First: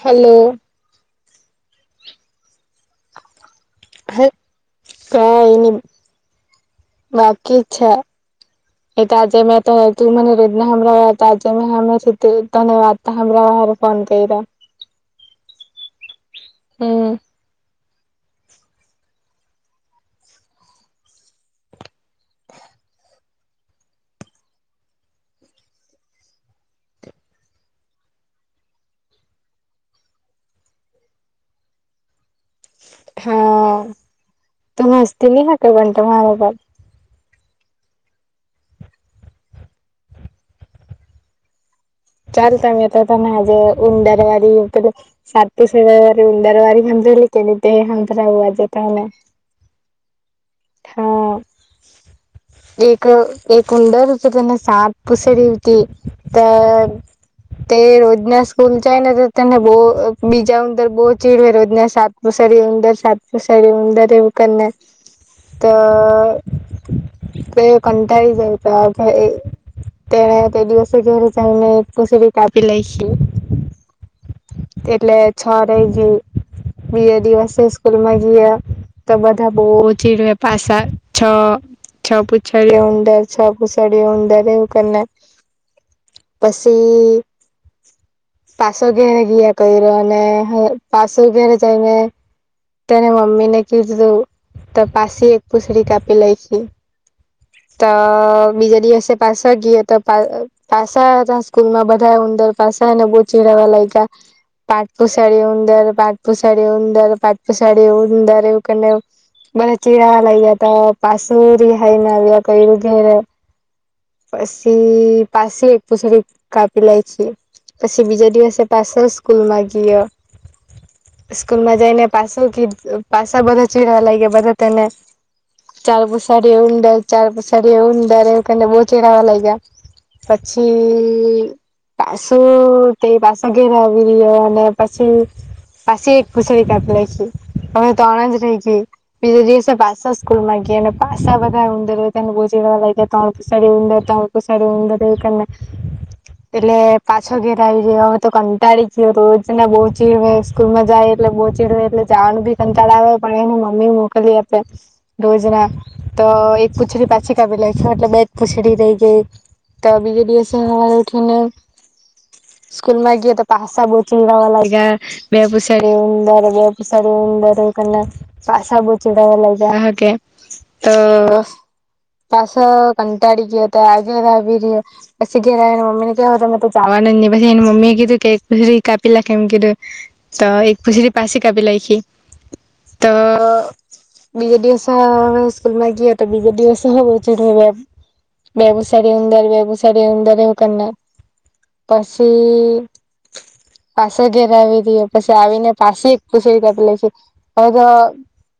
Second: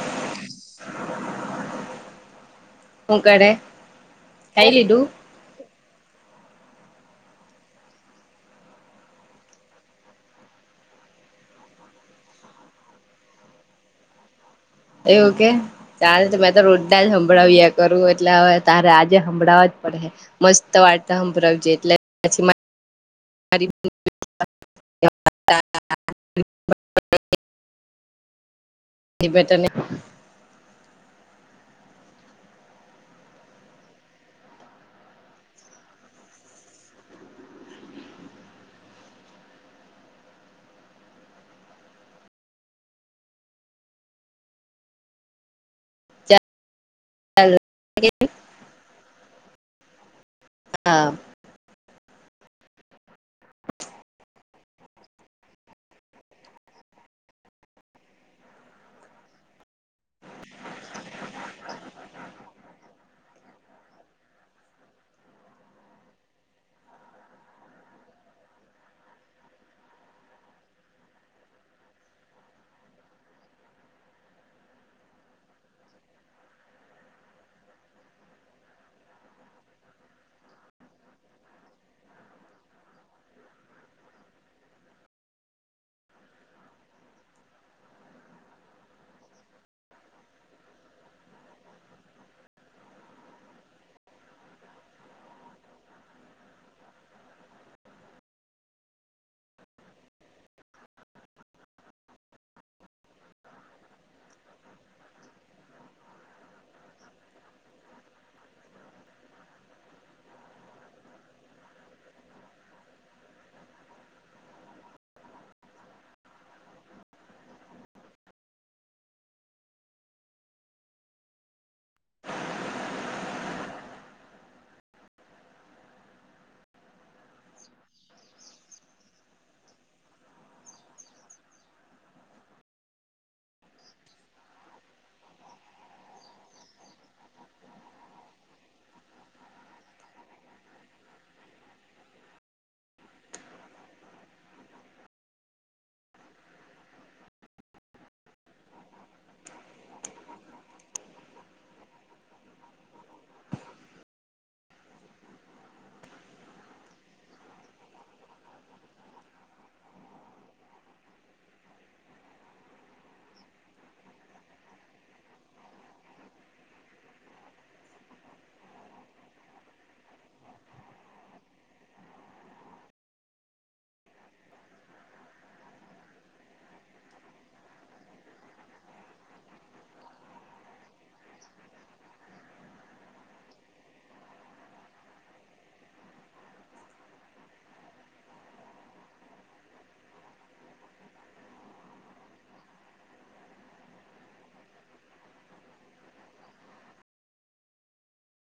Hello. હું કરે. ખાઈ લીધું હટ, કઈની બાકી છે. એ તાજે મેં તો તું મને રોજના તાજે મેં હમે ધન્ય વાદ. હર ફોન કયરા. એવું કે, ચાલ મેં તો રોજના હમ જ સંભળાવ કરું એટલે હવે, તારે આજે હભરાવા જ પડશે.. મસ્ત વાર્તા હંભરાવ જે એટલે પછી [inaudible] એ બે તને હા, તો મસ્તી નહી હતુ પણ મારા બાપા. ચાલ, તમે તો તમે આજે ઉંદરવારી પણ સાત પછી ઉંદરવાળી હમરેલી કેની તે હમરાવો આજે તમે. હા એક, એક ઉંદર હતો તેને સાત પૂંછડી હતી તે તે રોજના સ્કૂલ જાય ને તો તેને બહુ બીજા અંદર બહુ ચીડવે રોજના સાત સરી ઉંદર સાતસો સાડી ઉંદર એવું કરીને. તો [unintelligible] તેણે તે દિવસે જ તુલસી બી કાપી લાઈખી. એટલે છ રહી ગઈ બીજા દિવસે સ્કૂલમાં ગીયા. તો બધા બહુ ચીડવે પાસા છ છપુ છડી ઉંદર, છપુ છડી ઉદર એવું કરીને છી પાસો ઘેરે ગીયા કયરો અને પાસો ઘેરે જાયને તેને મમ્મીને કીધું તો પાસી એક પૂંછડી કાપી લાયખી. તો બીજા દિવસે પાસો ગીયો તો પાસા તા સ્કૂલમાં બધા ઉદર પાસા એને બહુ ચીડાવા લાય્યા. પાટપુ સાડી ઉંદર, પાટપુ સાડી ઉંદર, પાટપુ સાડી ઉંદર એવું કરને બધા ચીરાવા લાઈગા તો પાસુ એ રિહાઈને આવ્યા કયરુ ઘેરે. પસી, પાસી એક પૂંછડી કાપી લાયખી. પછી બીજા દિવસે પાછો સ્કૂલમાં ગીયો સ્કૂલમાં જઈને પાસું કીધું પાસા બધા ચીરાવા લાયગા બધા તેને ચાર પુસારી ઉંદર, ચાર પુસારી ઉંદર એવું કહીને બો ચિરાવા લાયગા. પછી પાસું તે પાછો ઘેરે આવી રહ્યો અને પછી પાસી એક પૂંછડી કાપી લાખી. હવે, ત્રણ જ રહી ગઈ બીજે દિવસે પાસો સ્કૂલમાં ગયા અને પાસા બધા ઉંદર એમ બો ચીરાવા લાગયા કે ત્રણ પૂંછાડી ઉંદર, ત્રણ પૂંછાડી ઉેદર એવું કરને. એટલે પાછો ઘેરે આવી રીયો હવે તો કંટાળી ગયો રોજના બો ચીરવે સ્કૂલમાં જાય એટલે બો ચીડવે એટલે જવાનું ભી કંટાળો આવે પણ એને મમ્મી મોકલી આપે રોજના તો એક પૂછડી પાછી કાપી લાઈખી એટલે બેજ પૂછડી રહી ગઈ. તો બીજે દિવસે હવારે ઉઠીને સ્કૂલમાં ગીયા તો પાસા બો ચીડાવા લાગ્યા બે પુસાડી ઉંદર [unintelligible] ઉદર એવું કરને પાસા બો ચીડાવા લાયગા અ તો પાસો કંટાડી ગયો અ તો ઘેરે આવીને મમ્મીને કેય અવે તો મેં તો જાવા નો જ ની પછી એને મમ્મીએ કીધું કે એક પુછડી કાપી લાખ એમ કીધું તો એક પુછડી પાસી કાપી લાઈખી તો બીજે દિવસે હવારે સ્કૂલમાં ગયો તો બીજે દિવસે હો બો ચીડ બે પૂસાડી ઉદર બે પૂસાડી ઉદર એવું કરને પસી પાસે ઘર આવી રીયો પસી આવીને પાસી પૂછડી કાપી લાઈખી અવે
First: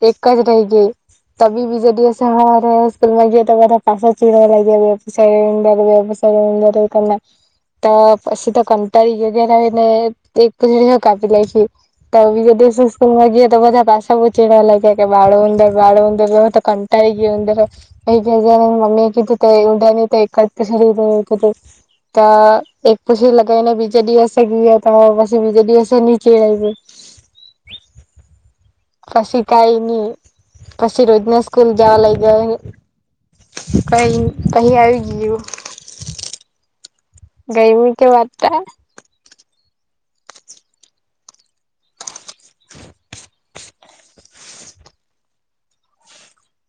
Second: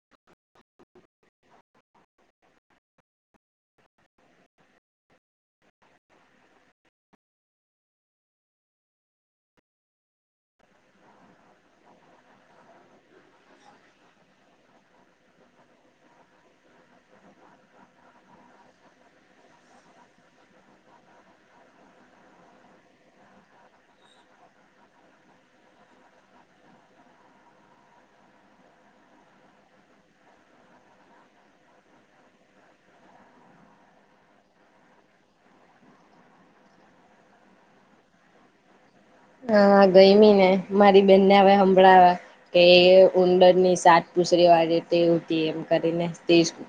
તો એક જ રેય ગઈ. તી બી બીજે દિવસે હવારે સ્કૂલમાં ગયો તો બધા પાસા ચીડાવા લાયગા બે પૂસાડી ઉદર એવું કરને તો પછી તો કંટાળી ગયો ઘેરે આવીને એક પૂછડી હો કાપી લાયખી તો જે દિવસે સ્કૂલમાં ગયો તો બધા પાસા બો ચીડાવા લાગ્યા કે બાળો ઉંદર બાળો ઉંદર હવે તો કંટાળી ગયો ઉંદર. પહી ઘેરે જાઈને એન મમ્મીએ કીધું તે ઉંદરની તો એક જ પૂછડી રેય. તો એક પૂછડી લગાઈને બીજે દિવસે ગયો તો પછી બીજે દિવસે નીચે આવ્યું. [inaudible] પસી કાઈ ની પસી રોજના સ્કૂલ જાવા લાયગો. કઈ અહીં આવી ગયું. ગયમી કે વાર્તા? હા ગયમી મને મારી બેનને હવે સંભળાવા કે ઉંંદરની સાત પૂસરી વારી તી એમ કરીને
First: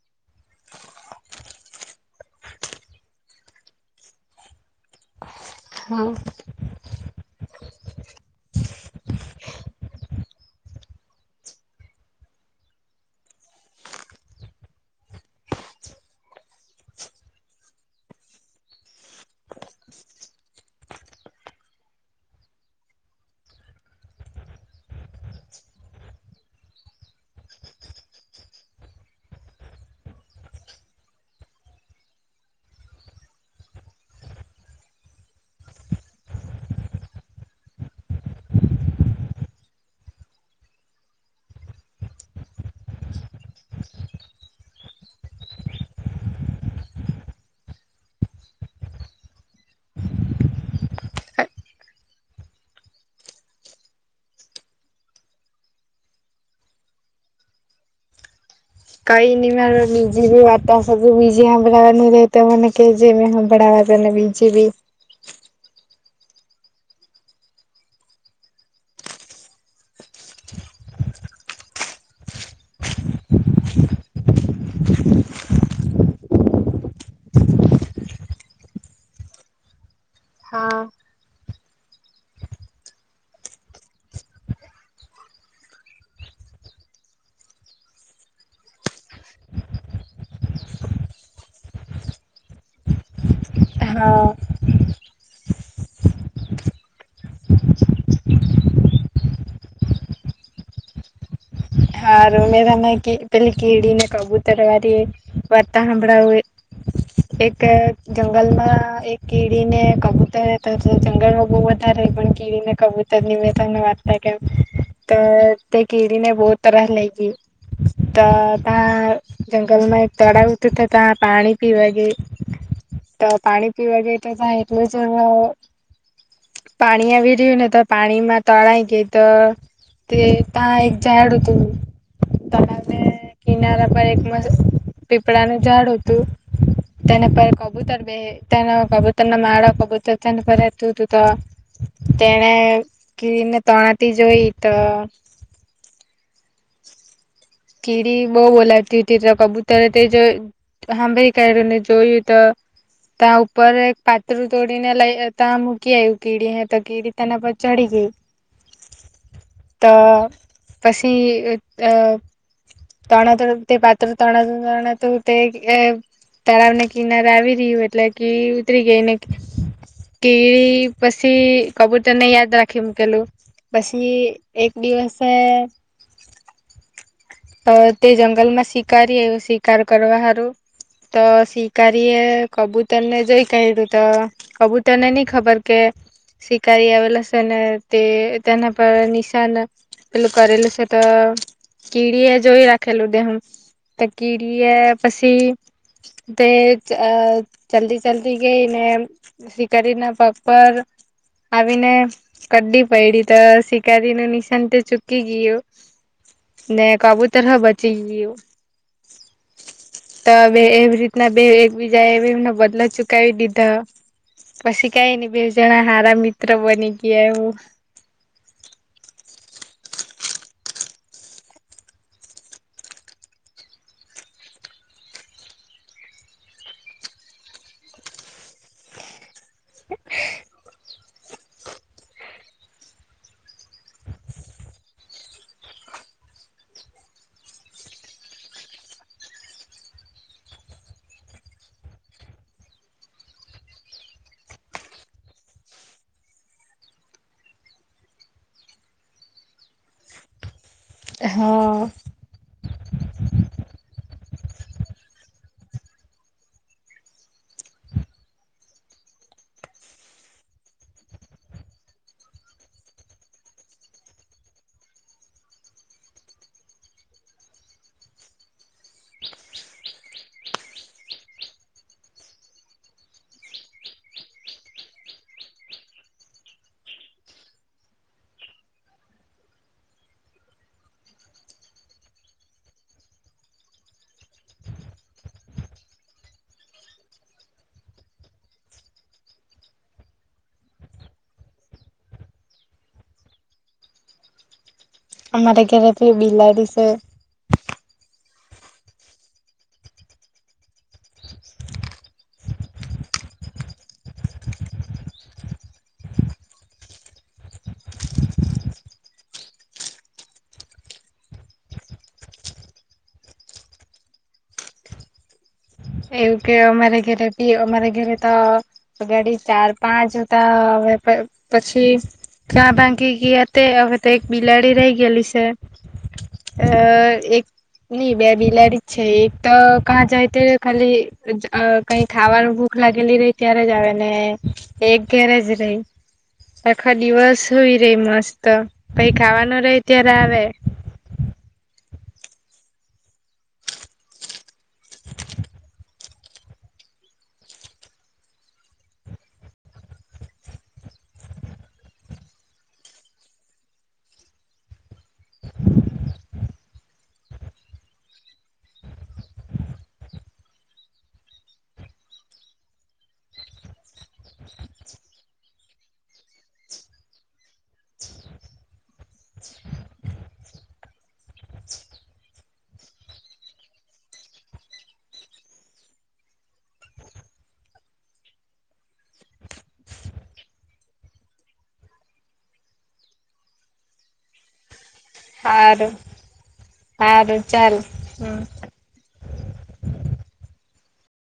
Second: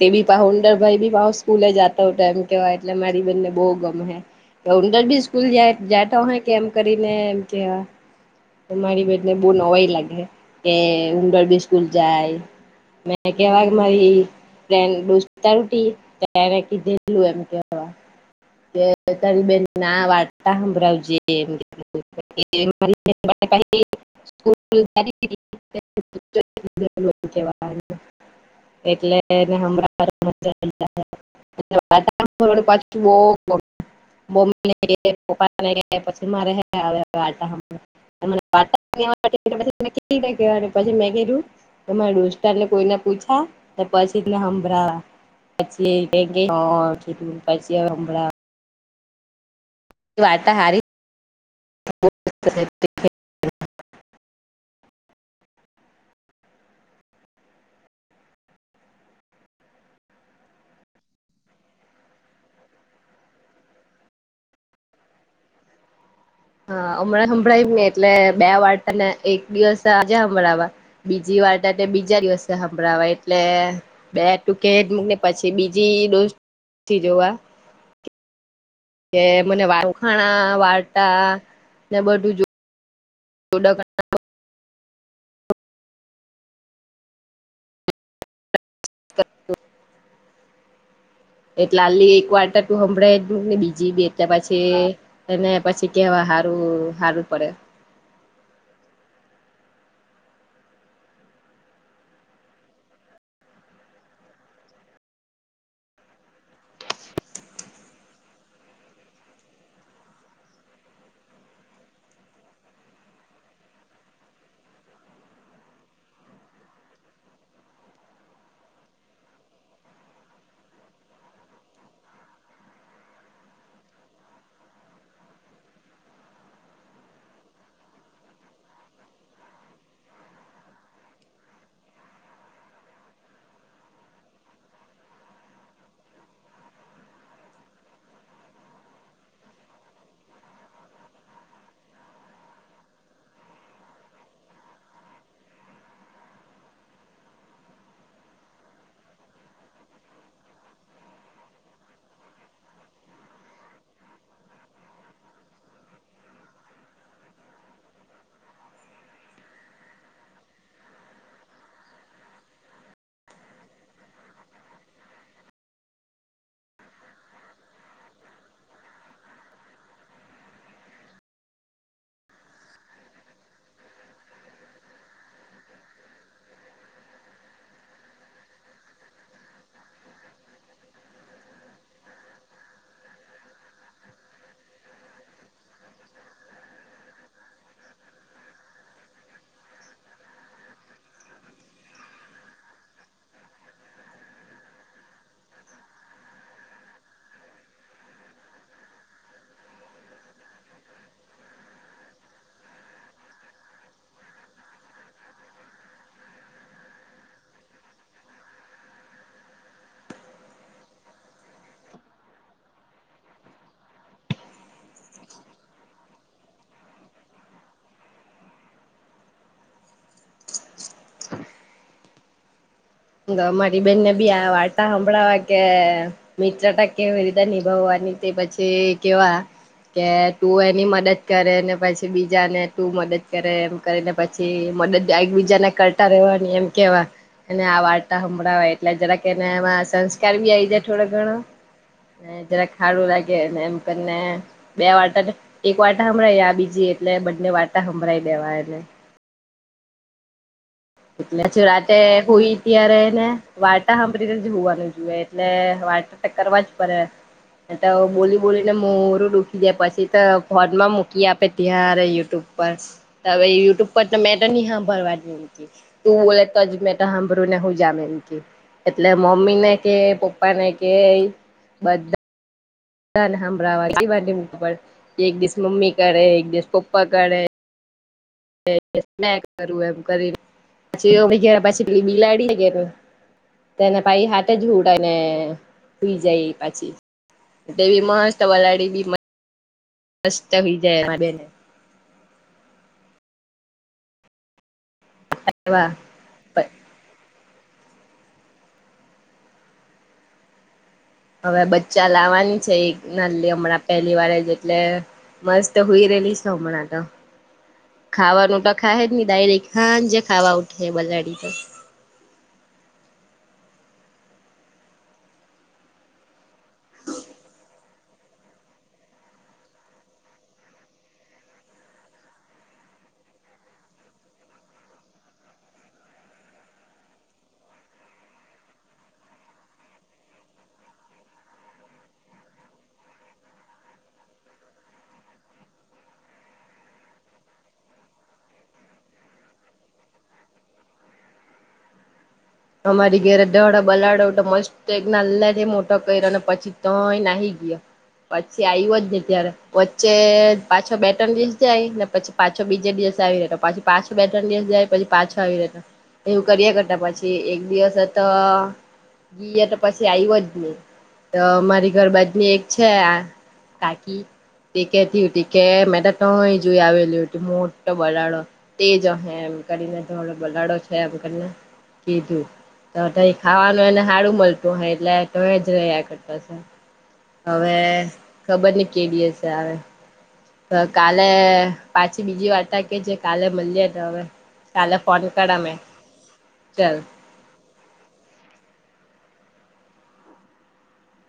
તે બી ઉંદર ભાઈ બી પાછો સ્કૂલે જતો હતો એમ. કેવાય એટલે મારી બેનને બહુ ગમે. ઉંદર બી સ્કૂલ જા હા જાતો અહે કે એમ કરીને એમ કેવા. મારી બેનને બહુ નવાઈ લાગહે કે ઉંદરબી સ્કૂલ જાય. મેં કેવા કે મારી ફ્રેન્ડ દોસ્તાર ઉતી તેણે કીધેલું એમ કેવા. તારી બેનને આ વાર્તા સાંભળાવજે એમ મારી સ્કૂલ [unintelligible] એટલેને હમણાં મ [unintelligible] પછ [unintelligible] બમ્મી ને ગ પ્પાને ગ પછી મા રહે [unintelligible] વાતાવરણવાછ [unintelligible] મે કીધુ ને કોઈને પૂછ પછા પછીને હંભળ. પછી કે હ પછિયાળ [unintelligible] વાર્તા [unintelligible] હારી [inaudible] કહી ન મા નિજ બી વાતા સું બીજી હંભળવા ન લ તો મને કે જેમમે હંભળવા. બીજે બી. હા હમં સંભળાવી ને એટલે બે વાર્તાને એક દિવસ આજે સંભળાવવા, બીજી વાર બીજા દિવસે સંભળવા એટલે, બે ટૂકે જ મકને પછી બીજી દો પી જોવા. [inaudible] કે મને વાખાણા હા વાર્તા ને બધું જો [inaudible] [inaudible] એટલે આલી એક વાર્ટર તું સંભળાય જને બીજી બે હા પછી એને પછી કેવા હારું હારું પડે. હારુ મે તને કે પેલી કીડીને કબૂતર વારી વાર્તા હંભડવું એ એક જંગલમાં એક કીડીને કબૂતર તો જંગલમાં બહ વધારે પણ કીડીને કબૂતર નિ તને વાત થા કેમ તો તે કીડીને બવ તરહ લાયગી. તો તા જંગલમાં એક તળાવ તો તો તા પાણી પીવા ગેઈ. તો પાણી પીવા ગઈ તો તા એટલું જ પાણી આવી રહ્યું ને તો પાણીમાં તણાઈ ગય તો તે તા એક ઝાડ હતું તને કિનારા પર એક પીપળાનું ઝાડ હતું તનેપરે કબૂતર બે તને કબૂતરના મા કબૂતર તનેપરે તું તતા તેણે કીરીને તણાતી જોઈ તો કીડી બઉ બોલાવતી હતી તો કબૂતર તે જો હાંભી કાઢું ને જોયું તો ત્યાં ઉપર એક પાત્રું તોડીને લઈ ત્યાં મૂકી આવું કીડી ને તો કીડી તેના પર ચડી ગય. તો પછી અ તણા તો તે પત્ર તણ તણા તું તે તળાવને કિનારે આવી રહ્યું એટલે કે ઉતરી ગઈને કીળી પછી કબૂતરને યાદ રાખી મૂકેલું. પછી એક દિવસે તો તે જંગલ માં શિકારી એવું શિકાર કરવા હારું તો શિકારી એ કબૂતરને જોઈ કાયધુ તો કબૂતરને ની ખબર કે શિકારી આવેલો સે ને તે તેના પણ નિશાન પેલું કરેલું છે તો કીડી એ જોઈ રાખેલું દેહું તે કીડી એ પસી તે અ ચાલતી ચાલતી ગઈ અને શિકારી ના પગ પર આવીને કઇડી પડી તો શિકારી ને નિશાન તો ચૂકી ગયું. ને કબૂતર હવ બચી ગયું. તો બે એવી રીતના બે એકબીજા એ એવી રીત નો બદલો ચુકાવી દીધો. પછી કાંઈ નહિ બે જણા સારા મિત્ર બની ગયા એવું. [unintelligible] મારી બેહેનને બી આ વાર્તાા સાંભળાવવા કે મિત્રતા કેવી રીતે નિભાવા અને તે પછી કેવા કે તું એની મદદ કરે ને પછી બીજા ને તું મદદ કરે એમ કરીને પછી મદદ એકબીજાને કરતા રહે્યો એમ કેવા અને આ વા [unintelligible] હમળાવાઈ એટલે જરાક એને એમાં સંસ્કાર બી આવી જાય થોડો ઘણો. જરા ખાડું લાગે ને એમ કરીને બે વાર્ટા એક વાટા હમળ આ બીજી એટલે બંને વાર્ટા સંભળઈ દેવા એને એટલે પછી હા રાતે હોઈ ત્યારેને વાર્તાા સાંભળી હોવાનું જોઈએ એટલે વાટર કરવા જ પડે. તો બોલી બોલીને મોરું દુખી દે પછી તો ફોનમાં મૂકી આપે ત્યારે યુટ્યુબ પર હવે યુટ્યુબ પર તો મેં તો નહી હાભળવાની. તું બો તો જ મે તો હંભરું ના હું જમે એમ કે એટલે મમ્મી ને કે પપ્પા ને કે બધા ધ [unintelligible] એક દિવસ મમ્મી કરે એક દિવસ પપ્પા કરે [unintelligible] કરું એમ કરી પછી [unintelligible] પછી બિલાડી ને ઘેરે તેને પાઈ હાથે જ હુવડાઈ હુઈ જાય પછી. તેવી મસ્ત વલાડી બી. મસ્ત વિ જાય બેને. અમારે ગરે એવા બી બિલાડી સે હવે બચ્ચા લાવવાની છે એક હમણાં પહેલી વાર જ એટલે મસ્ત હુઈ રહેલી હોમણા તો. ખાવાનું ટ ખાય જ નહી ડાયરેક ખં જે ખાવા ઉઠે બલાડી તો એવું કે અમારે ઘરે બી અમારે ઘરે તોગાડી ચાર પાંચતા હ પછી ક્યાં ભાંગી ગયા તે હવે એક બિલાડી રહી ગયેલી છે. અ એક ન બે બલાડી છે એક તો કા જાઈ તેઓ ખાલી કઈ ખાવાનું ભૂખ લાગેલી રહી ત્યારે જ આવે ને એક ગેરેજ રહી આખા દિવસ સુય રહી મસ્ત કઈ ખાવા ન રે ત્યારે આવે હ અમારી ઘેરે દહડા બલાડો તો મસ્તજ્ઞ લ મોટો કર્યો અને પછી તોય નાહી ગયા પછી આવ્યો જ ને ત્યારે વચ્ચે પાછો બે ત્રણ દિસ જાય ને પછી પાછો બીજે દસ પછી પાછો બેઠવા દિવસ જાય પછી પાછો આવી રહ્યો એવું કર્યા કરતા પછી જે એક દિવસ આ હતા ગીએ તો પછી આવ્યો જ નહી તો મારી ઘર બાજની એક છે આ કાકી તે કેતી હતી કે મે તોય જોઈ આવેલું હતું મોટ તો બરાડો તે જ કરીને ધોડો બલાડો છે એમ કરીને તો કીધું. ખાવાનું એને હારું મળતું હો એટલે તો જ ર આ કર હવે ખબર નઈ કેડી હ છે આવે કાલે પાછી બીજી વાર્તા કે જે કાલે મળએ હવે કાલે ફોન કર મેં હારું ચલ હારું ચાલ હમ